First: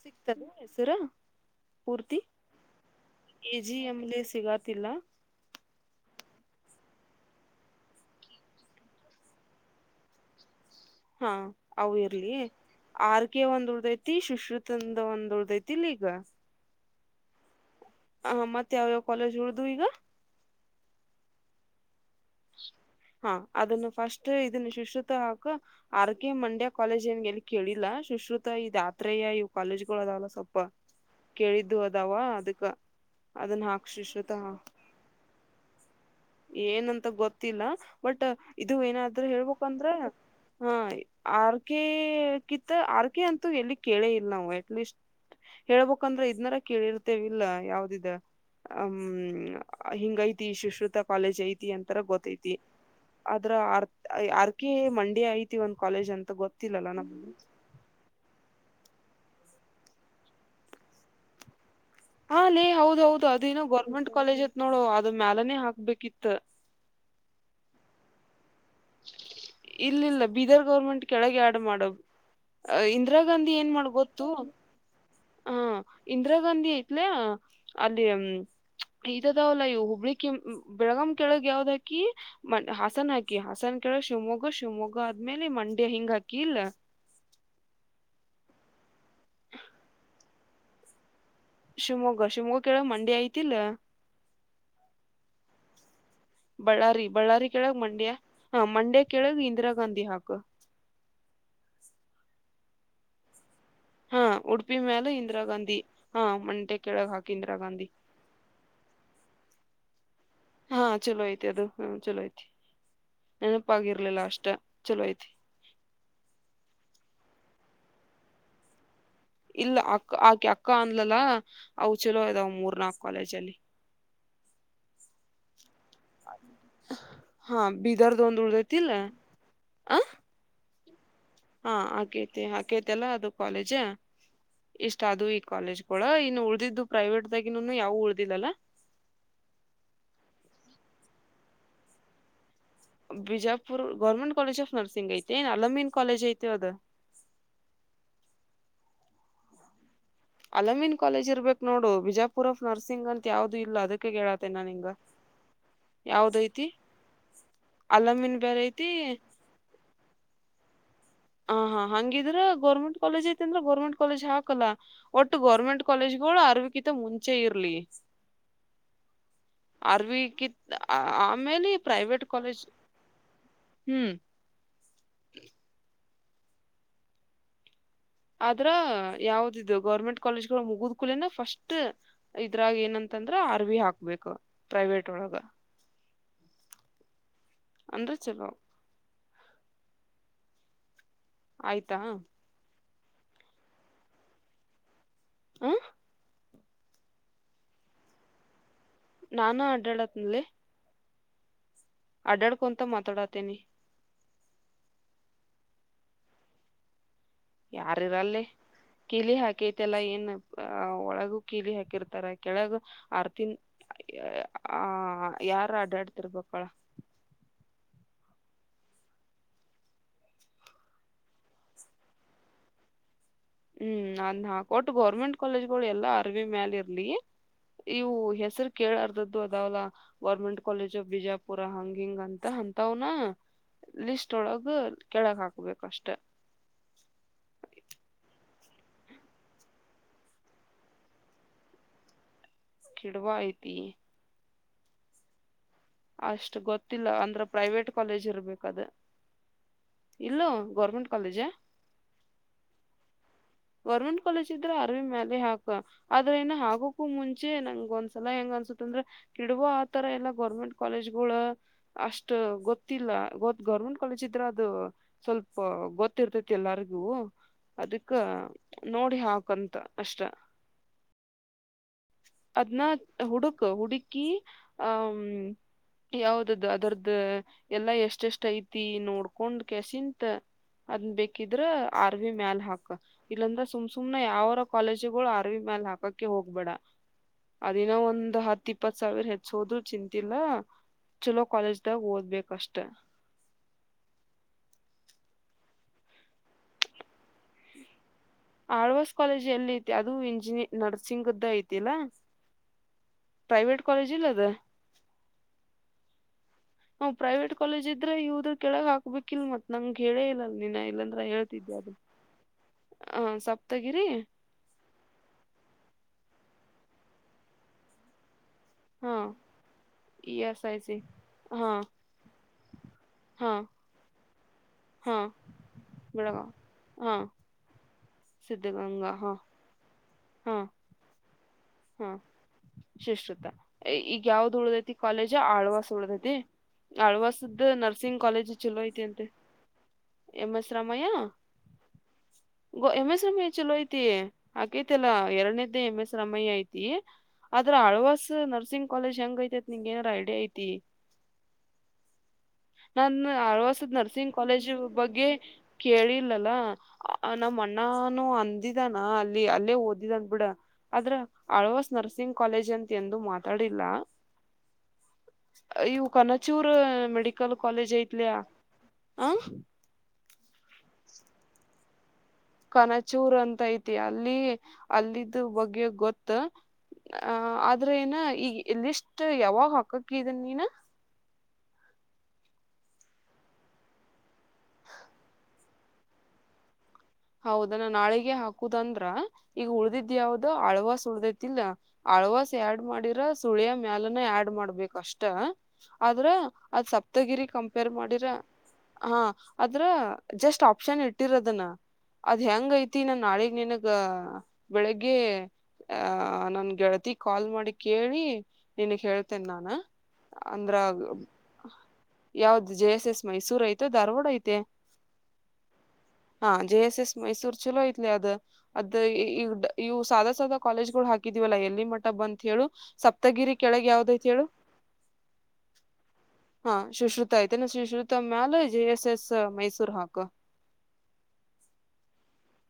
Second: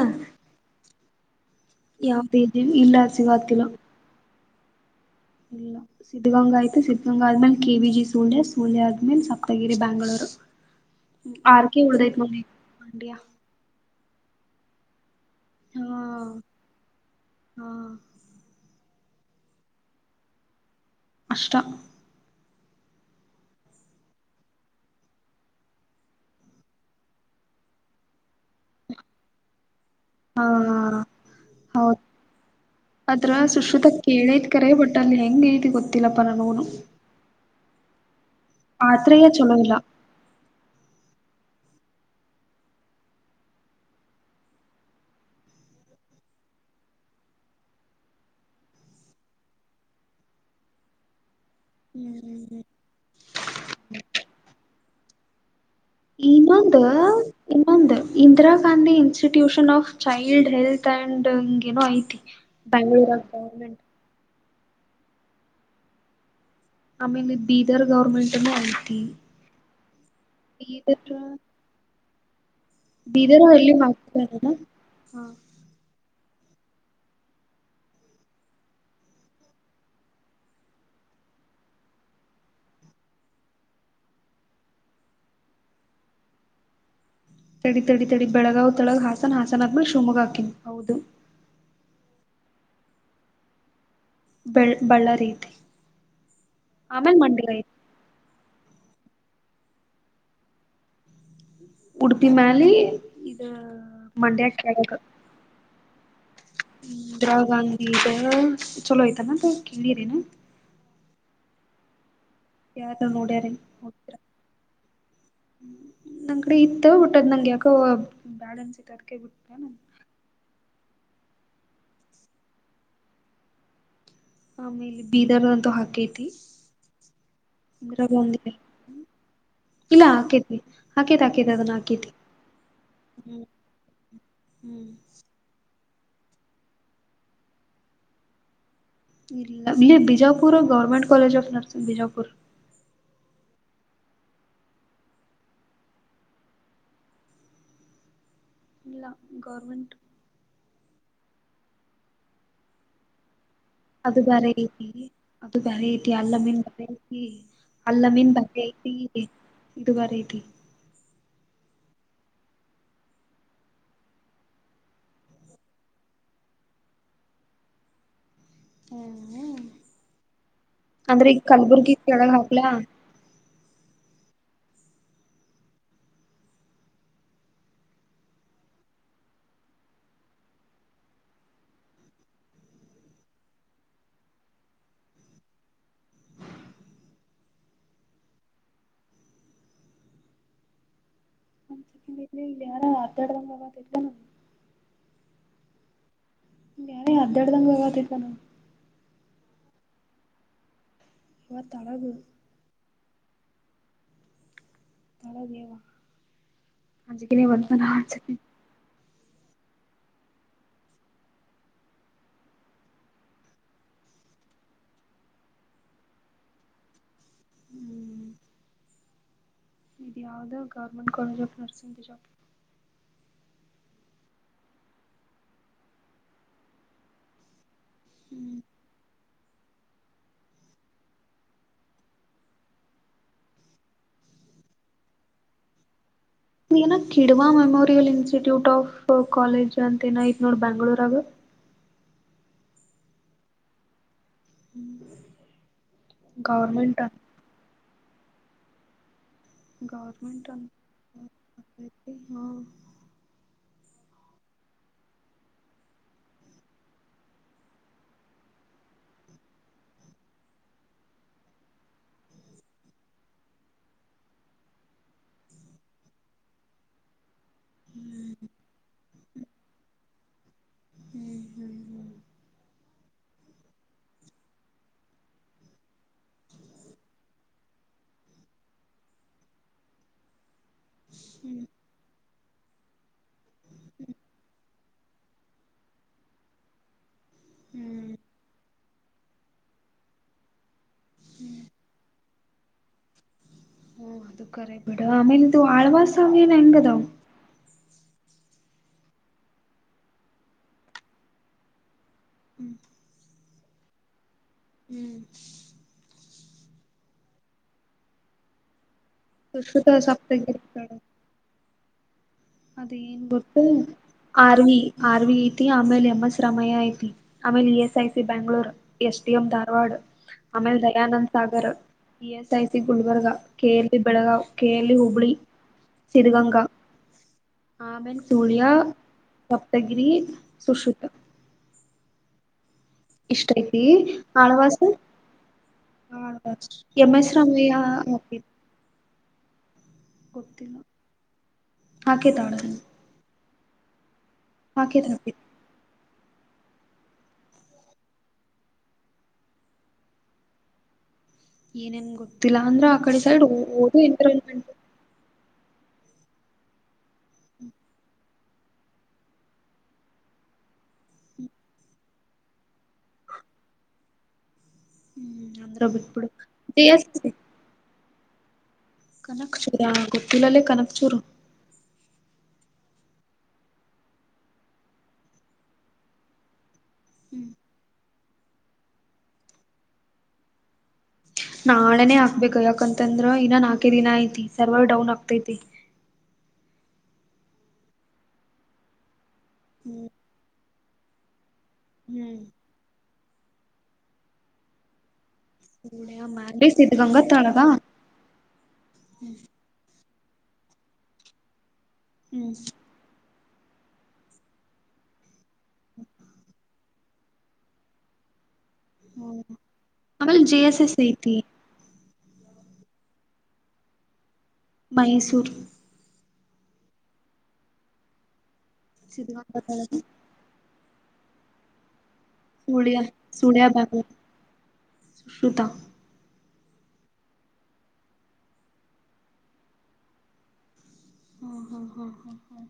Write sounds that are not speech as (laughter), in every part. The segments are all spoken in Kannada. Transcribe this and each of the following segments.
ಸಿಕ್ತದೆ ಹೆಸರ ಪೂರ್ತಿ ಯಾವ್ದ ಇಲ್ಲ ಎ ಸಿಗತಿಲ್ಲ ಜಿ ಎಮಲೆ ಸಿಗಾತಿಲ್ಲ ಇಲ್ಲ ಸಿದ್ಧಗಂಗಾ ಆಯ್ತು ಸಿದ್ಧಗಂಗ ಆದ್ಮೇಲೆ K V G Sullia Sullia ಆದ್ಮೇಲೆ ಸಪ್ತಗಿರಿ ಬೆ್ಯಾಂಗ್ಗಳೂರು ಹಾ ಅವ ಇರ್ಲಿ ನೋಡಿ ಮಂಡ್ಯ ಆರ್ಕ ಒಂದ್ ಉಲದೈತಿ ಶುಶ್ರರುತಂದ ಒಂದ ಉಲದೈತಿ ಇಲ್ಲ ಹಾ ಈಗ ಹಾ ಹ ಮತ್ತೆ ಯಾವಾವ ಕಾಲೇಜ್ ಉಳದವ್ ಈಗ ಅಷ್ಟ ಹ್ಮ ಹಾ ಅದನ್ನು ಫಸ್ಟ್ ಇದನ್ನ ಶುಶ್ರುತ ಹಾಕ ಆರ್ ಕೆ ಮಂಡ್ಯ ಕಾಲೇಜ್ ಏನ್ ಎಲ್ಲಿ ಕೇಳಿಲ್ಲ ಶುಶ್ರುತ ಮ ಇದಆತ್ರಯ ಇವು ಕಾಲೇಜ್ಗಳು ಅದಾವಲ್ಲ ಹಾ ಸ್ವಲ್ಪ ಕೇಳಿದ್ದು ಹೌದು ಅದಾವ ಅದಕ್ಕ ಅದನ್ನ ಹಾಕ್ ಶಿಶುತ ಹೆಂಗಗೆೈಐತಿ ಗೊತ್ತೆ (inaudible) ಏನಂತ ಗೊತ್ತಿಲ್ಲ ಬಟ್ ಇದು ಆತ್ರಯ ಏನಾದ್ರೂ ಚಲೋ ಇಲ್ಲ ಹೇಳ್ಬೇಕಂದ್ರ ಹಾ (inaudible) ಆರ್ ಕೆ ಕಿತ್ತ ಆರ್ ಕೆ ಅಂತೂ ಎಲ್ಲಿ ಕೇಳೇ ಇಲ್ಲ ನಾವು ಅಟ್ಲೀಸ್ಟ್ (inaudible) ಹೇಳ್ಬಂದ್ರೆ ಇದ್ನಾರ ಕೇಳಿರ್ತೇವಿಲ್ಲ ಯಾವ್ದಿದ (inaudible) ಹ್ಮ್ ಹಿಂಗ ಐತಿ ಶುಶ್ರುತ (inaudible) ಕಾಲೇಜ್ ಐತಿ ಅಂತರ ಗೊತ್ತೈತಿ ಆದ್ರರ್ ಆರ್ ಕೆ ಮಂಡೆ ಐತಿಂತ (inaudible) ಇನ್ನೊಂದು ಇನ್ನೊಂದು Indira Gandhi (inaudible) institution of child health and (inaudible) ಹ ಲೇ ಹೌದೌಹೌದು ಅದೇನೋ ಗೌರ್ಮೆಂಟ್ ಕಾಲೇಜ್ ಐತ್ ನೋಡು ಅದ ಮ್ಯಾಲನೆೇ ಹಾಕ್ಬೇಕಿತ್ (inaudible) ಆಮೇಲೆ ಬೀದರ್ ಗೌರ್ಮೆಂಟ್ನ್ನು ಐತಿ (inaudible) ಇಲ್ಲಿಲ್ಲ ಬೀದರ್ ಗೌರ್ಮೆಂಟ್ ಕೆಳಗೆ ಆಡ್ ಮಾಡ (inaudible) ದು ಅ ಇಂದಿರಾ ಬೀದರ್ ಗಾಂಧಿ ಏನ್ ಎಲ್ಲಿ ಮಾಡ ಗೊತ್ತು ಹಾಕ್ತಾರಲ್ಲ ಹಾ ಹ (inaudible) ಇಂದಿರಾ ಗಾಂಧಿ ಐತ್ಲ ಅಲ್ಲಿ ಈದಅದವಲ್ಲ ಹುಬ್ಬಳ್ಳಿ ಕಿ ಬೆಳಗ (inaudible) ಕೆಳಗ್ ಯಾವ್ದ ಹಾಕಿ ಹಸನ ಹಾಕಿ ಹ (inaudible) ಸನ್ ಕೇಳ ಶಿವಮೊಗ್ಗ ಶಿವಮೊಗ್ಗ ಆದ್ಮೇಲೆ ಮಂಡ್ಯ ಹಿಂಗ ಹಾಕಿ ಇಲ್ಲ (inaudible) ತಡಿ ತಡಿ ತಡಿ ಬೆಳಗಾವ್ ತೆಳಗ್ ಹಾಸನ ಹಾಸನ ಅದ ಮೇಲೆ (inaudible) ಶಿವಮೊಗ್ಗಾ ಹಾಕಿನೀ ಹೌದು ಶಿವಮೊಗ್ಗ ಶಿವಮೊಗ್ಗ ಕೆೇಳಗ್ ಮಂಡ್ಯ ಐತಿಲ್ಲ (inaudible) ಬೆಳ್ ಬಳ್ಳ ರೀತಿ (inaudible) ಬಳ್ಳಾರಿ ಬಳ್ಳಾರಿ ಕೆಳಗೆ ಮಂಡ್ಯ (inaudible) ಹಾ ಮಂಡ್ಯ ಕೆಳಗ್ ಇಂದಿರಾ ಗಾಂಧಿ ಹಾಕ (inaudible) ಉಡುಪಿ ಮ್ಯಾಲಿ ಇದು ಹಾ ಮಂಡ್ಯಾ ಉಡುಪಿ ಕೆಳಗ್ (inaudible) ಮ್ಯಾಲ ಇಂದಿರಾ ಗಾಂಧಿ ಹಾ ಮಂಡ್ಯ ಕೆಳಗ್ ಹಾಕಿ ಇಂದಿರಾ ಗಾಂಧಿ ಚಲೋ ಆಯ್ತಾನ ಅ ಕೇಳರೇನ (inaudible) ಹಾ ಚಲೋ ಐತ ಅದು ಹ ಚಲೋ ಆಯು ಯಾರ (inaudible) ನೋಡ್ಯಾರೇನ್ ಹೋಗಿದ್ರ. ನೆನಪಾಗಿರ್ಲಿಲ್ಲ ಅಷ್ಟ ಚಲೋ ಅಯ್ತಿ ನಂಗ ಕಡೆ ಇತ್ತ ಒಟ್ಟದ್ ನಂಗೆ ಯಾಕೋ ಬೇಡಾ ಅನಸೈತಿ ಇಟ್ಟ ಇಲ್ಲ ಅಕ್ಕ ಆಕೆ ಅಕ್ಕ ಅಂದ್ಲಲ್ಲ ಅವು ಚಲೋ ಇದದಾವ ಮೂರ್ ನಾಕ್ ಕಾಲೇಜ ಅಲ್ಲಿ (inaudible) ಆಮೇಲೆ ಬೀದರ್ದಂತೂ ಹಾಕೈತಿ ಹಾ ಬೀದರ್ದ ಒಂದ್ ಉಳ್ದೈತಿಲ್ಲ (inaudible) ಆ ಇಲ್ಲ ಕೇತವಿ (inaudible) ಹಾ ಆಕೇತಿ ಆಕೈತಿ ಅಲ್ಲ ಅದು ಹ್ಮ್ ಕಾಲೇಜ ಹ್ಮ್ ಇಷ್ಟ ಅದು ಈ ಕಾಲೇಜ್ (inaudible) ಳ ಇನ್ನು ಉಳ್ದಿದ್ದು ಪ್ರೈವೇಟ್ಗಿನು ಯಾವು ಉಳ್ದಿಲ್ಲಲ್ಲಾ ಇಲ್ಲ ಇಲ್ಲಿ Bijapur government college of ನರ್ಸ Bijapur Bijapur government college of nursing ಐತೆ ಏನ್ ಅಲಮೀನ್ ಕಾಲೇಜ್ ಐತೆ ಅದು (inaudible) (unintelligible) ಇಲ್ಲ ಗೌರ್ಮೆಂಟ್ (inaudible) ಅಲಮೀನ್ ಕಾಲೇಜ್ ಇರ್ಬೇಕು ನೋಡು ಬಿಜಾಪುರ್ ಆಫ ನರ್ಸಿಂಗ್ ಅಂತ ಯಾವ್ದ (inaudible) ಅದು ಬೇರೆ ಐತಿ ಅದು ಬೇರೆ ಐತಿ ಅಲ್ಲ ಯಾವ್ದ ಮೇನ್ ಐತಿ ಬರೆ ಐತಿ (inaudible) ಅಲ್ಲ ಮೀನ್ ಅಲಮೀನ್ ಬಗ್ ಬೇರೆ ಐತಿ ಇದು ಬರ ಐತಿ (inaudible) ಹ ಹಾ ಹಂಗಿದ್ರೆ ಗೌರ್ಮೆಂಟ್ ಕಾಲೇಜ್ ಐತೆ ಅಂದ್ರ (inaudible) ಗರ್ಮೆಂಟ್ ಕಾಲೇಜ್ ಹಾಕಲ್ಲ ಒಟ್ಟು ಗೌರ್ಮೆಂಟ್ ಕಾಲೇಜ್ ಇಗಳು ಅರವಿಕಂತ ಮುಂಚೆ ಇರ್ಲಿ (inaudible) ಹ ಅರ್ವಿಕಿತ್ ಅಂದ್ರೆ ಈಗ ಆಮೇಲೆ ಕಲ್ಬುರ್ಗಿ ಪ್ರೈವೇಟ್ ಕೆಳಗ ಕಾಲೇಜ್ ಹಾಕ್ಲಾ (inaudible) ಹ್ಮ್ (inaudible) ಆದ್ರ ಯಾವ್ದದು ಗೌರ್ಮೆಂಟ್ ಕಾಲೇಜ್ ಗಳು ಮುಗುದ್ಕೂಲನ ಫಸ್ಟ್ ಇದ್ರಾಗ ಏನಂತ (inaudible) ಂದ್ರ ಆರ್ವಿ ಹಾಕ್ಬೇಕು ಪ್ರೈವೇಟ್ ಒಳಗ (inaudible) ಅಂದ ಸೆವವು (inaudible) ಆಯ್ತಾ (inaudible) ದಡ್ರಂಗಾವಾದ ಇ ನ (inaudible) ಆ (inaudible) ಅದ ಅಡ್ದ್ ಗವತತಾನ (inaudible) ನಾನು ಆಡ್ಡಾಳತ್ನಲ್ಲಿ (inaudible) ಇವ ತಳಗ ಅಡ್ಡಾಡ್ಕೊಂತ ಮಾತಾಡತನೆ (inaudible) ಹೌದೇ ಯೆವ್ವ ಅಂಜಿಕಿನೇ ಬಂತು ನನಗ ಒಂದು ಸರತಿ ಯಾರಿರಲ್ಲೇ (unintelligible) ಕೀಲಿ ಹಾಕತೆಲ್ಲಾ ಏನ್ ಅ ಒಳಗು ಕೀಲಿ ಹಾಕಿರ್ತಾರ ಕೆಳಗ ಆರ್ತಿನ್ ಆ ಯಾರ ಅಡ್ಯಾಡ್ತಿರ್ಬೇಕಳ ಹ್ಮ್ ಇದು ಯಾವವುದೋ government college of nursing job ಹ್ಮ್ ಅದ್ ಹಾಕೊಟ್ಟು ಗೌರ್ಮೆಂಟ್ ಕಾಲೇಜ್ಗಳು ಎಲ್ಲಾ ಅರವಿ ಮ್ಯಾಲ ಇರ್ಲಿ ಇವು ಹೆಸರು ಕೇಳಾರ್ದದ್ದು ಅದಾವಲ್ಲಾ ಗೋರ್ಮೆಂಟ್ ಕಾಲೇಜ್ ಆಫ್ ಬಿಜಾಪುರ ಹಂಗ ಹಿಂಗ ಅಂತ ಅಂತಾವನ ಲಿಸ್ಟ ಒಳಗ ಕೆಳಗ ಹಾಕ್ಬೇಕ ಅಷ್ಟೆ ಏನ Kidwai memorial institute of college ಅಂತ ಏನಾಯತ್ ನೋಡ ಬೆಂಗಳೂರಗ ಕಿಡವಾ ಐತಿ ಹ್ಮ್ ಅಷ್ಟು ಗೊತ್ತಿಲ್ಲ ಅಂದ್ರೆ ಪ್ರೈವೇಟ್ ಕಾಲೇಜ್ ಇರ್ಬೇಕದು ಗೌರ್ಮೆಂಟ್ ಅಂತತಿ ಹಾ ಗೌರ್ಮೆಂಟ್ ಕಾಲೇಜ್ ಇದ್ರೆ ಅರ್ವಿ ಮ್ಯಾಲ ಹಾಕ ಆದ್ರ ಇನ್ನ ಆಗಕೂ ಮುಂಚೆ ನಂಗ್ ಒಂದ್ಸಲ ಹೆಂಗ ಅನ್ಸ ಅಂದ್ರೆ ಕಿಡುವ ಆತರ ಎಲ್ಲಾ ಗೌರ್ಮೆಂಟ್ ಕಾಲೇಜ್ಗಳು ಅಷ್ಟ ಗೊತ್ತಿಲ್ಲ ಗೊ ಗೌರ್ಮೆಂಟ್ ಕಾಲೇಜ್ ಇದ್ರೆ ಅದು ಸ್ವಲ್ಪ ಗೊತ್ತಿರ್ತೈತಿ ಎಲ್ಲಾರಿಗೂ ಅದಕ್ಕ ನೋಡಿ ಹಾಕಂತ ಅಷ್ಟ ಹ್ಮ್ ಹ್ಮ್ ಅದ್ನ ಹುಡುಕ ಹುಡುಕಿ ಹ ಯಾವ್ದ್ ಅದು ಅದರ್ದು ಎಲ್ಲಾ ಎಷ್ಟ ಎಷ್ಟ ಐತಿ ನೋಡ್ಕೊಂಡ್ ಕೆಸಿಂತ ಅದ್ ಬೇಕಿದ್ರ ಅರ್ವಿ ಮ್ಯಾಲ ಹಾಕಕ್ ಇಲ್ಲಾಂದ್ರೆ ಸುಮ್ ಸುಮ್ ಯಾವಾರ ಕಾಲೇಜಿಗಳು ಅರ್ವಿ ಮ್ಯಾಲ ಹಾಕಕ್ಕೆ ಹೋಗ್ಬೇಡ ಅದಿನ ಹ್ಮ್ ಒಂದ್ ಹತ್ ಇಪ್ಪತ್ ಸಾವಿರ ಹೆಚ್ಚ ಹೋದ್ರು ಚಿಂತಿಲ್ಲ ಚಲೋ ಕಾಲೇಜ್ದಾಗ ಓದ್ಬೇಕಷ್ಟೆ ಹಓ ಅದು ಕರ ಬಿಡ ಆಮೇಲೆ ಇದು ಆಳ್ವಾಸ ಅವ ಏನ್ ಹೆಂಗದಾವ ಆಳ್ವಾಸ್ ಕಾಲೇಜ್ ಎಲ್ಲಿ ಐತಿ ಅದು ಇಂಜಿನಿಯ ನರ್ಸಿಂಗ್ ಐತಿ ಇಲ್ಲ ಹ್ಮ್ ಪ್ರೈವಟ್ ಕಾಲಜ ಇಲ್ಲ ಅದು ಹ್ಮ್ ನ ಪ್ರೈವೇಟ್ ಕಾಲೇಜ್ ಇದ್ರೆ ಇವ್ರು ಕೆಳಗ ಹಾಕ್ಬೇಕಿಲ್ ಮತ್ ನಂಗ ಸುಶ್ರುತ ಹೇಳೇ ಇಲ್ಲಲ್ ಸಪ್ತಗಿರಿ ನೀ ಕಡೆ ಇಲ್ಲಾಂದ್ರ ಹೇಳ್ತಿದ್ದೆ ತಿ ಅದು ಅದ ಏನ್ ಹ ಗೊತ್ತು ಸಪ್ ತಗಿರಿ ಆರ್ವಿ ಆರ್ವಿ ಐತಿ ಆಮೇಲೆ ಅಮ್ಮ ಸಮಯ ಐತಿ ಆಮೇಲೆ E S I C Bangalore ಹಾ S ಟಡಿ M Dharwad E S I ಆಮೇಲೆ ಸಿ ದಯಾನಂದ್ ಸಾಗರ್ ಹಾ E S I C Gulbarga ಹಾ ಕೆ ಎಲ್ ಬಿ ಬೆಳಗಾವ್ ಕೇಲಿ ಹಾ ಹುಬ್ಳಿ ಬೆಳಗಾವ್ ಸರಿಗಂಗಾ ಹಾ ಆಮೇಲಿ ಸೂಳ್ಯ ಸಿದ್ಧಗಂಗಾ ಹಾ ಹಾ ಸಪ್ತಗಿರಿಸುಶ್ರುತ ಹಾ ಶಿಷ್ತ ಇಷ್ಟ ಐತಿ ಈಗ ಯಾವ್ದ್ ಆಳ್ವಾಸ್ ಉಳದೈತಿ ಕಾಲೇಜ್ ಆಳ್ವಾಸ ಉಳ್ದೈತಿ ಎಂ ಎಸ್ ರಾಮಯ್ಯ ಆಳ್ವಾಸದ್ದ ಸಿಂಗ್ ಹಾಕಿದ ಕಾಲೇಜು ಚಲೋ ಐ ಅಂತೆ ಎಮ ಎಸ್ ಗೊತ್ತಿಲ್ಲ ರಾಮಯ ಹಾಕೇತ್ ಆಳ್ವಾಸ್ ಗ ಎಮ ಎಸ್ ರಾಮಯ್ಯ ಚಲೋ ಐತಿ ಹಾಕೇತ್ ಆಕೈತಲ್ಲಾ ಹಾಕೇತ್ ಎರಡನದ್ದೇ ಎಂ ಎಸ್ ರಾಮಯ್ಯ ಐತಿ ಆದ್ರ ಅಳ್ವಸ್ ನರ್ಸಿಂಗ್ ಕಾಲೇಜ್ ಹೆಂಗ ಐತೆತ್ ನಿನ್ಂಗ ಏನಾರ ಐಡಿಯಾ ಐತಿ ಏನೇನ್ ಗೊತ್ತಿಲ್ಲ ಅಂದ್ರ ಆ ಕಡೆ ನಾನು ಸೈಡ್ ಅಳ್ವಾಸದ ಓದು ನರ್ಸಿಂಗ್ ಎನ್ವಿರಾನ್ಮೆಂಟ್ ಕಾಲೇಜು ಬಗ್ಗೆ ಕೇಳಿಲ್ಲ ಅಲಾ ನಮ್ಮ ಅಣ್ಣಾನೂ ಅಂದಿದಾನ ಅಲ್ಲಿ ಅಲ್ಲೇ ಓದಿದಂದ ಬಿಡ ಆದ್ರ ಆಳ್ವಸ್ ನರ್ಸಿಂಗ್ ಕಾಲೇಜ್ ಅಂತ ಎಂದು ಮಾತಾಡಿಲ್ಲ ಹ್ಮ್ ಅಂದ್ರ ಇವು ಬಿಟ್ಬಿಡು ಕನಚೂರ್ ಎಸ್ ಮೆಡಿಕಲ್ ಕಾಲೇಜ್ ಐತ್ಲಯಾ ಕನಕ್ಚೂರ ಗೊತ್ತಲಲ್ಲೇ ಕನಕ್ ಚೂರು ಕನಚೂರ್ ಅಂತ ಐತಿ ಅಲ್ಲಿ ಅಲ್ಲಿದ್ದ ಬಗ್ಗೆ ಗೊತ್ತ ಅ ಹ್ಮ್ ಆದ್ರ ಏನ ಈಗ ಲಿಸ್ಟ್ ಯಾವಾಗ ಹಾಕಕ್ಕಿದನ್ ನೀನ ನಾಳನೇ ಹಾಕ್ಬೇಕ ಯಾಕಂತಂದ್ರ ಇನ್ನ ನಾಲ್ಕೆ ದಿನ ಐತಿ ಸರ್ವರ್ ಡೌನ್ ಆಗ್ತೈತಿ ಹೌದ ನ ನಾಳಿಗೆ ಹಾಕುದಂದ್ರ ಈಗ ಹ್ಮ್ ಉಳ್ದಿದ ಯಾವವು್ದ ಅಳ್ವಸ್ ಉಳ್ದಿದ ಲ್ಲ ಹ್ಮ್ ಅಳವಾಸ ಆ್ಯಡ್ ಮಾಡಿರ ಸುಳಿಯ ಮ್ಯಾಲನ ಆಡ್ ಮಾಡ್ಬೇಕಷ್ಟೆ ಸುಳ್ಯ ಆದ್ರ ಮ್ಯಾಲಿ ಅದ್ ಸಿದ್ಧಗಂಗಾ ಸಪ್ತಗಿರಿ ತಾಳಗ ಕಂಪೇರ್ ಮಾಡಿರ ಹಾ ಅದ್ರ ಜಸ್ಟ್ ಆಪ್ಷನ್ ಇಟ್ಟಿರೋದನ ಅದ್ ಹ್ಮ್ ಹೆಂಗ ಐತಿ ನಾ ನಾಳೆ ನಿನಗ ಬೆಳಿಗ್ಗೆ ಆಹ ನನ್ ಗೆಳತಿ ಕಾಲ್ ಮಾಡಿ ಕೇಳಿ ನಿನ್ಗ್ ಹ್ಮ್ ಹೇಳ್ತೇನ್ ನಾನ ಆಮೇಲೆ ಜೆ ಅಂದ್ರ ಎಸ್ ಎಸ್ ಐತಿ ಯಾವ್ದ ಜೆ ಎಸ್ ಎಸ್ ಮೈಸೂರ್ ಐತೆ ಧಾರವಾಡ ಐತೆ ಮೈಸೂರು ಹಾ ಜೆ ಎಸ್ ಎಸ್ ಮೈಸೂರ್ ಚಲೋ ಐತ್ಲಿ ಅದು ಅದ ಈ ಸಿದ್ಧಗಂಗಾ ಇವು ತಾಳಗ ಸಾಾದಾ ಸಾಾದ ಕಾಲೇಜ್ಗಳು ಹಕಿದಿವವಲ್ಲ ಎಲ್ಲಿ ಬಂತತ್ ಹೇಳು ಸುಳ್ಯ ಸಪ್ತಗಿರಿ ಸುಳ್ಯ ಕೆಳಗೆ ಬ್ಯಾಂಗ್ಳೂರ್ ಯಾವ್ದೈತ್ ಹೇಳು ಸುಶ್ರುತಾ ಹಾ ಶುಶ್ರುತ ಐ್ತೆನೆ ಸುಶ್ರುತ ಮ್ಯಾಲ ಜೆ ಎಸ್ ಎಸ್ ಮೈಸೂರ್ ಹಾಕು ಹ್ಮ್ ಹ್ಮ್ ಹ್ಮ್ ಹ್ಮ್ ಹ್ಮ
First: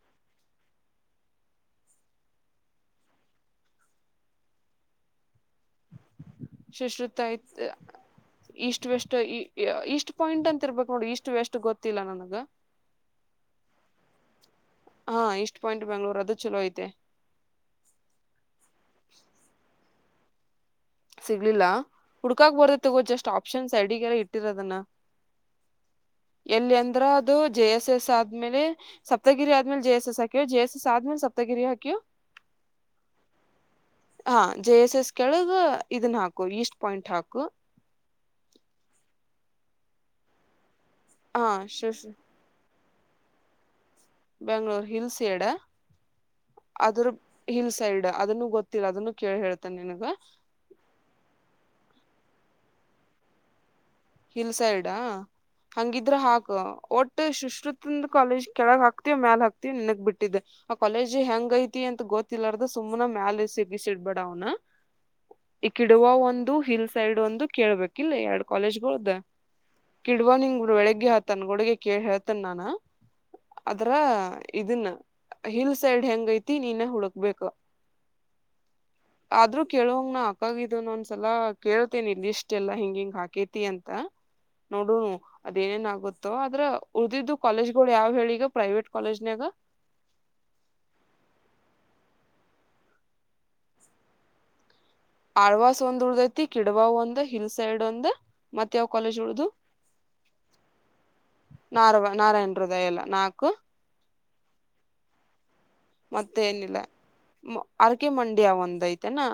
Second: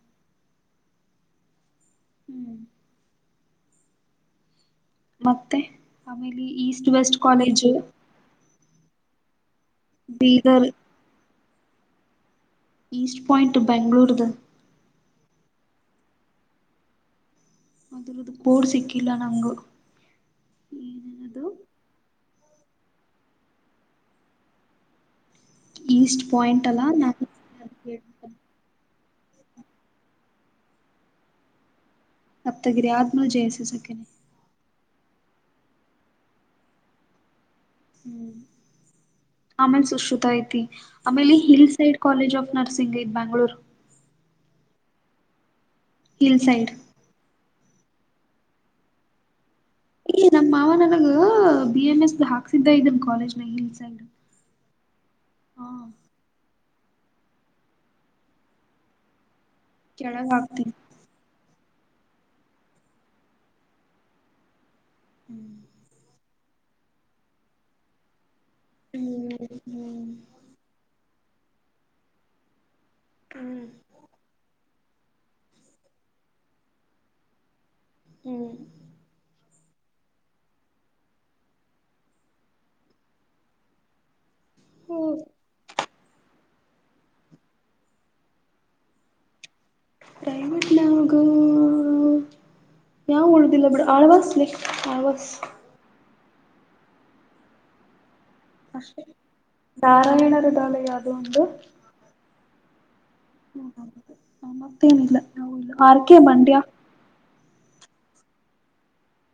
ಹ್ಮ್ ಮತ್ತೆ ಆಮೇಲೆ ಈಸ್ಟ್ ವೆಸ್ಟ್ ಕಾಲೇಜು ಇಷ್ಟು ವೆಷ್ಟಟ್ ಇಷ್ಟ್ ಪಾಯಿಂಟ್ ಅಂತ ಬೀದರ್ ಇರ್ಬೇಕಕ್ ನೋಡಿ ಇಷ್ಟು ವೆಷ್ಟಟ್ ಗೊತ್ತಿಲ್ಲ ನನಗ ಈಸ್ಟ್ ಪಾಯಿಂಟ್ ಬೆಂಗ್ಳೂರು ಇದು ಹಾ ಇಷ್ಟು ಪಾಯಿಂಟ್ ಬೆಂಗ್ಳೂರ್ ಅದು ಚಲೋ ಐತೆ ಅದ್ರದ ಬೋಡ್ ಸಿಕ್ಕಿಲ್ಲ ನಂಗು ಏನದು ಸಿಗ್ಲಿಲ್ಲ ಹುಡ್ಕಾಕ್ ಬರದ ತಗೋ ಜಸ್ಟ್ ಆಪ್ಷನ್ಸ್ ಐಡಿಗೆಲ್ಲ ಇಟ್ಟಿರೋದನ್ನ ಈಸ್ಟ್ ಪಾಯಿಂಟ್ ಎಲ್ಲಿ ಅಲ್ಲ ಅಂದ್ರ ನಾನು ಅದು ಜೆ ಎಸ್ ಎಸ್ ಆದ್ಮೇಲೆ ಸಪ್ತಗಿರಿ ಆದ್ಮಲೆ ಜ ಎಸ್ ಹಾಕು ಜೆಸ್ ಎಸ್ ಆದೇಲೆ ಸಪ್ತಗಿರಿ ಹಾಿು ಹತಗಿರಿ ಯತ್ ನ ಜಯಸ ಸಕನೆ ಹಾ ಜೆ ಎಸ್ ಎಸ್ ಕೆಳಗ ಇದನ್ ಹಾಕು ಈಸ್ಟ್ ಪಾಯಿಂಟ್ ಹಾಕು ಹ್ಮ ಅಮೇಲ್ ಸುಶ್ರುತ ಐತಿ. ಆಮೇಲೆ ಹಾ ಹಿಲ್ ಸೈಡ್ ಶಶ್ ಕಾಲೇಜ್ ಆಫ್ ನರ್ಸಿಂಗ್ ಇದ್ ಬ್ಯಾಂಗ್ಳೂರು ಬೆಂಗ್ಳೂರು ಹಿಲ್ಸ್ ಎಡ. ಹಿಲ್ ಸೈಡ್ ಹಿಲ್ ಸೈಡ್ ಅದನ್ನು ಗೊತ್ತಿಲ್ಲ ಅದನ್ನು ಕೇಳಿ ಹೇಳ್ ನಮ್ಮ ಮಾವ ನನಗ ಬಿ ಎಂನ್ ಎಸ್ ಹಾಕ್ಸಿದ್ದ ಇದ ನಮ್ ಕಾಲೇಜ್ ನಲ್ಲಿ. ಹಿಲ್ ಸೈಡಾ ಹಂಗಿದ್ರ ಹಾಕು. ಒಟ್ಟು ಶುಶ್ರುತಿಂದ ಕಾಲೇಜ್ ಕೆಳಗ್ ಹಾಕ್ತ್ಯ ಮ್ಯಾಲ ಹಾಕ್ತ್ಯ ನನ್ಗ್ ಕೆಳಗ ಬಿಟ್ಟಿದ್ದೆ ಹಾಕ್ತೀನಿ ಆ ಕಾಲೇಜ್ ಹೆಂಗ ಐ ಐತಿ ಅಂತ ಗೊತ್ತಿಲ್ಲಾರ್ದ ಸುಮ್ನ ಮ್ಯಾಲಿ ಸಿ ಬಿ ಸಿ ಇಡ್ಬೇಡ ಅವ್ನ (unintelligible) ದು ಹಿಲ್ ಸೈಡ್ ಅಂದು ಕೇಳ್ಬೇಕ ಇಲ್ಲ ಎರಡು ಕಾಲೇಜ್ಗಲ್ದ ಕಿಡುವ ನಿಂಗ ಬೆಳಗ್ಗೆ ಹ ತನ್ ಗುಡುಗೆ ಕೇ ಹೇಳ್ತೇನ್ ನಾನ ಅದ್ರ ಇದನ್ನ. ಹಿಲ್ ಸೈಡ್ ಹೆಂಗೈತಿ ನೀನ ಹುಡುಕ್ಬೇಕ ಹ್ಮ್ ಆದ್ರೂ ಕೇಳಂಗ ನ ಅಕ್ಕಗಿದನ ಒಂದ್ಸಲ ಕೇಳ್ತೆೇನೆ ಇಲ್ ಲಿಷ್ಟೆಲ್ಲಾ ಹಿಂಗ ಹಿಂಗ್ ಹಾಕೈತಿ ಅಂತ. ನೋಡು ಅದೇನೇನ್ ಆಗುತ್ ಆದ್ರ ಉಳ್ದಿದ್ದು ಕಾಲೇಜ್ ಗಳು ಯಾವ್ ಹೇಳಿ ಈಗ ಪ್ರೈವೇಟ್ ಕಾಲೇಜ್ನಾಗ. ಪ್ರೈವಟ್ಯಾಗ ಯಾವ ಉಳುದಿಲ್ಲ ಬಿಡ ಆಳ್ವಾಸ್ಲಿ. ಆಳ್ವಾಸ್ ಒಂದ್ ಉಲ್ದೈತಿ ಕಿಡಬಾವ್ ಒಂದ್ ಹಿಲ್ ಸೈಡ್ ಒಂದ್ ಮತ್ತ ಯಾವ ಕಾಲೇಜ್ ಉಳ್ವದು ನಾರಾಯಣರ ದಾಳ ಯಾವುದೋ ಒಂದು ನಾರವ ನಾರಾಯಣ ಹೃದಯ ಎಲ್ಲ ನಾಕು ನಮತೇನ ಇಲ್ಲ ನಾವು ಇಲ್ಲ ಆರ್ ಕೆ ಮತ್ತೆ ಮಂಡ್ಯ. ಏನಿಲ್ಲ ಅರ್ಕೆ ಮಂಡ್ಯ ಒಂದ್ ಐತೆನಾ.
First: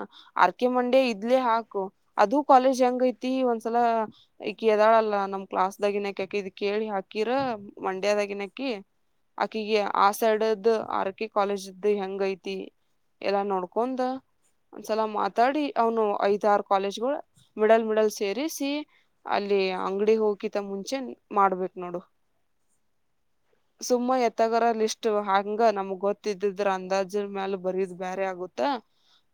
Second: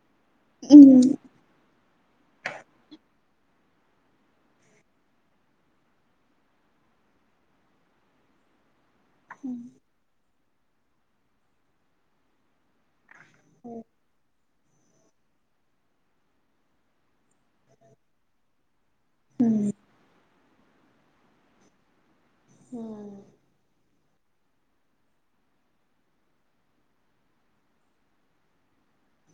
ಆರ್ಕ ಮಂಡೆ ಹ್ಮ್ ಇದ್ಲೇ ಹಾಕು ಅದು ಕಾಲೇಜ್ ಹೆಂಗ ಐ ತಿ ಒಂದ್ಸಲ ಈಕಿ ಎದಾಳಲ್ಲ ನಮ್ ಕ್ಲಾಸ್ ದಾಗಿನಕ ಇದ ಕೇಳಿ ಹಾಕಿರ ಮಂಡ್ಯ (unintelligible) ಆಕಿ ಆ ಸೈಡ್ದ್ ಆರ್ಕಿ ಕಾಲೇಜದ್ ಹೆಂಗ ಐತಿ ಎಲ್ಲಾ ನೋಡ್ಕೊಂದ್ ಒಂದ್ಸಲ ಮಾತಾಡಿ ಅವನು ಐದ ಆರ್ ಕಾಲೇಜ್ ಮಿಡಲ್ ಮಿಡಲ್ ಸೇರಿಸಿ. ಅಲ್ಲಿ ಹ್ಮ್ ಅಂಗಡಿ ಹೊಕಿತ ಮುಂಚೆ ಮಾಡ್ಬೇಕ್ ನೋಡು. ಹ್ಮ್ ಸುಮ್ಮ ಎತ್ತಗರ ಲ ಇಷ್ಟು ಹಂಗ ನಮ್ಗ್ ಗೊತ್ ತ್ತಿದ್ದಿದ್ರ ಅಂದಾಜಿನ ಮ್ಯಾಲ ಬರಿದ್ ಬೇರೆ ಆಗುತ್ತಾ.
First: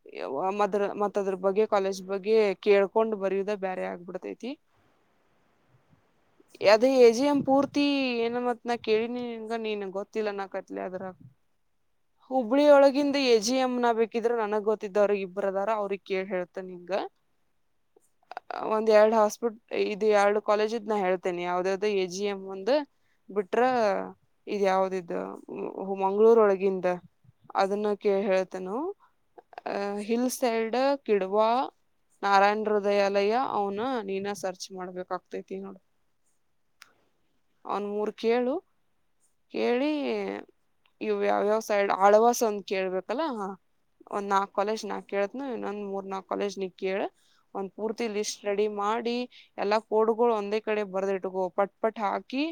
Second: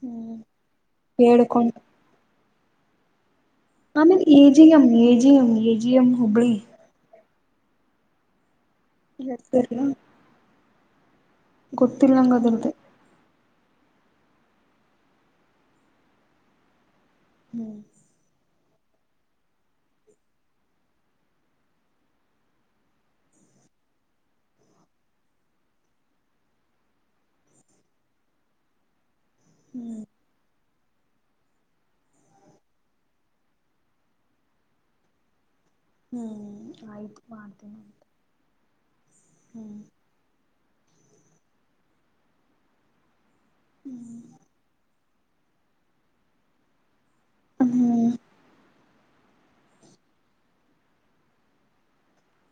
ಹ್ಮ್ ಯವ್ವ ಮತ್ ಮತ್ತದ್ರ ಬಗ್ಗೆ ಕೇಳ್ಕೊಂಡು ಕಾಲೇಜ್ ಬಗ್ಗೆ ಕೇಳ್ಕೊಂಡ್ ಬರಿಯೋದ್ ಆ ಮೀನ್ ಈಏಜಿಯಂ ಏಜಿಯಂ ಈಏಜಿಯಂ ಹುಬ್ಳಿ. ಅದೇ ಎ ಜಿ ಎಂ ಪೂರ್ತಿ ಏನಮ್ಮತ್ ನ ಕೇಳಿನಿಂಗ ಹೆಸರ್ನ ನೀನ್ ಗೊತ್ತಿಲ್ಲ ನಾ ಕತ್ಲಿ ಅದ್ರಾ ಗೊತ್ತಿಲ್ಲ ನಂಗ್ ಹುಬ್ಳಿ ಅದ್ರದ್ದು ಒಳಗಿಂದಿ ಜಿ ಎಮ್ನ ಬೇಕಿದ್ರೆ ನನಗ್ ಗೊತ್ತಿದ್ದವ್ರಗ್ ಇಬ್ರಿದರ ಅವ್ರಿಗ್ ಕೇಳ್ ಹೇಳ್ತಿನ್ ನಿಂಗ ಹ್ಮ್ ಒಂದ್ ಎರಡ್ ಹಾಸ್ಪಿಟ್ ಇದು ಎರಡ್ ಕಾಲೇಜ ಇದ್ ನ ಹೇಳ್ತೇನೆ ಯಾವ್ದ್ ದ್ ಎ ಜಿ ಎಂ ಒಂದು ಬಿಟ್ರ ಇದ ಯಾವ್ದಿದ್ದ ಮಂಗ್ಳೂರೊಳಗೆ. ಅದನ್ನ ಕೇಳ್ ಹೇಳ್ತಿನು ಅ ಹ್ಮ್ ಹಿಲ್ ಸೈಡ್. ಕಿಡವಾ ನಾರಾಯಣ ಹೃದಯಾಲಯ ಅವ್ನ ನೀನ ಸರ್ಚ್ ಮಾಡ್ಬೇಕಾಗ್ತೈತಿ. ಹ್ಮ್ ಆಯ್ತು ಮಾಡ್ತೀನಿ ಅವನ್ ಮೂರ್ ಕೇಳು. ಹ್ಮ್ ಕೇಳಿ ಇವ ಯಾವಯವ ಸೈಡ್ ಆಳವಾಸ ಅಂತ ಕೇಳ್ಬೇಕಲ್ಲಾ ಒಂದು ನಾಕ್ ಕಾಲೇಜ್ ಕೇಳ್ದ್ನ ಎನ್ ಮೂರ್ ನಾ ಕಾಲೇಜ್ ನಿ ಕೇಳ ಒಂದ್ ಪೂರ್ತಿ ಹ್ಮ್ ಲಿಸ್ಟ್ ರೆಡಿ ಮಾಡಿ ಎಲ್ಲಾ ಫೋ (unintelligible) ಒಂದೇ ಕಡೆ ಬರ್ದ ಇಟ್ಕೋ ಪಟ್ ಪಟ್ ಹಾಕಿ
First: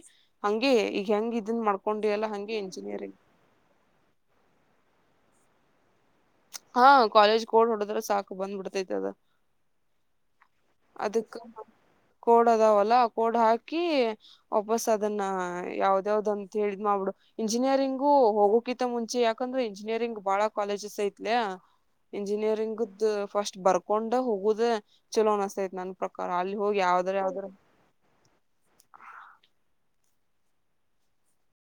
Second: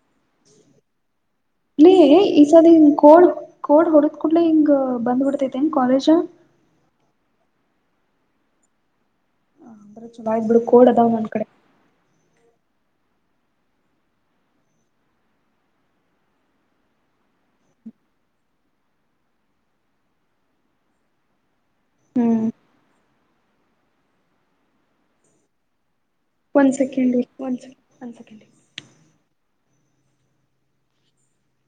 ಹಂಗೆ ಹೆಂಗ್ ಇದನ್ ಇಲ್ಲಿ ಮಾಡ್ಕೊಂಡಿ ಅಲ್ಲ ಈ ಹಂಗೆ ಸಾರಿಂಗ ಇಂಜಿನಿಯರಿಂಗ್ ಕೋಡ್ ಕೋಡ್ ಹೊಡೆದ್ ಕೂಡ್ಲೆ ಹಿಂಗ ಬಂದ್ ಹೊಡುದ್ ಕೂಡ್ಲೆ ಕಾಲೇಜ. ಹಾ ಕಾಲೇಜ್ ಕೋಡ್ ಹೊಡದ್ರ ಸಾಕ್ ಬಂದ್ ಬಂಡ್ಬಿಥೈತ್ ಅದ ಹ ಅಂದ್ರೆ ಚಲೋಗಬಿಡು ಕೋಡ್ ಅದಾವ್ ಒಂದ ಅದಕ್ಕ ಕಡೆ. ಕೋಡ್ ಅದಾವಲ್ಲ ಕೋಡ್ ಹಾಕಿ ವಾಪಸ್ ಅದನ್ನ ಯಾವ್ದ ಯಾವ್ದ ಅಂತ ಹೇಳ್ ಮಾಡ್ಬಿಡು ಇಂಜಿನಿಯರಿಂಗು ಹೋಗೋಕಿತ ಮುಂಚೆ ಯಾಕಂದ್ರೆ ಇಂಜಿನಿಯರಿಂಗ್ ಬಾಳ ಕಾಲೇಜಸ್ ಐತ್ಲ ಹ್ಮ್ ಇಂಜಿನಿಯರಿಂಗದ ಫಸ್ಟ್ ಬರ್ಕೊಂಡ ಹೋಗುದ ಚಲೋ ಅನಸ್ತತ್ ನನ್ ಪ್ರಕಾರ ಅಲ್ಲಿ ಒಂದ್ ಹೋಗಿ ಸೆಕೆಂಡ್ ಯಾವ್ದ್ರ ಯಾವ್ದ್ರ ಒಂದ್ ಸೆಕೆಂಡ್ ಒಂದ್ ಸೆಕೆಂಡ್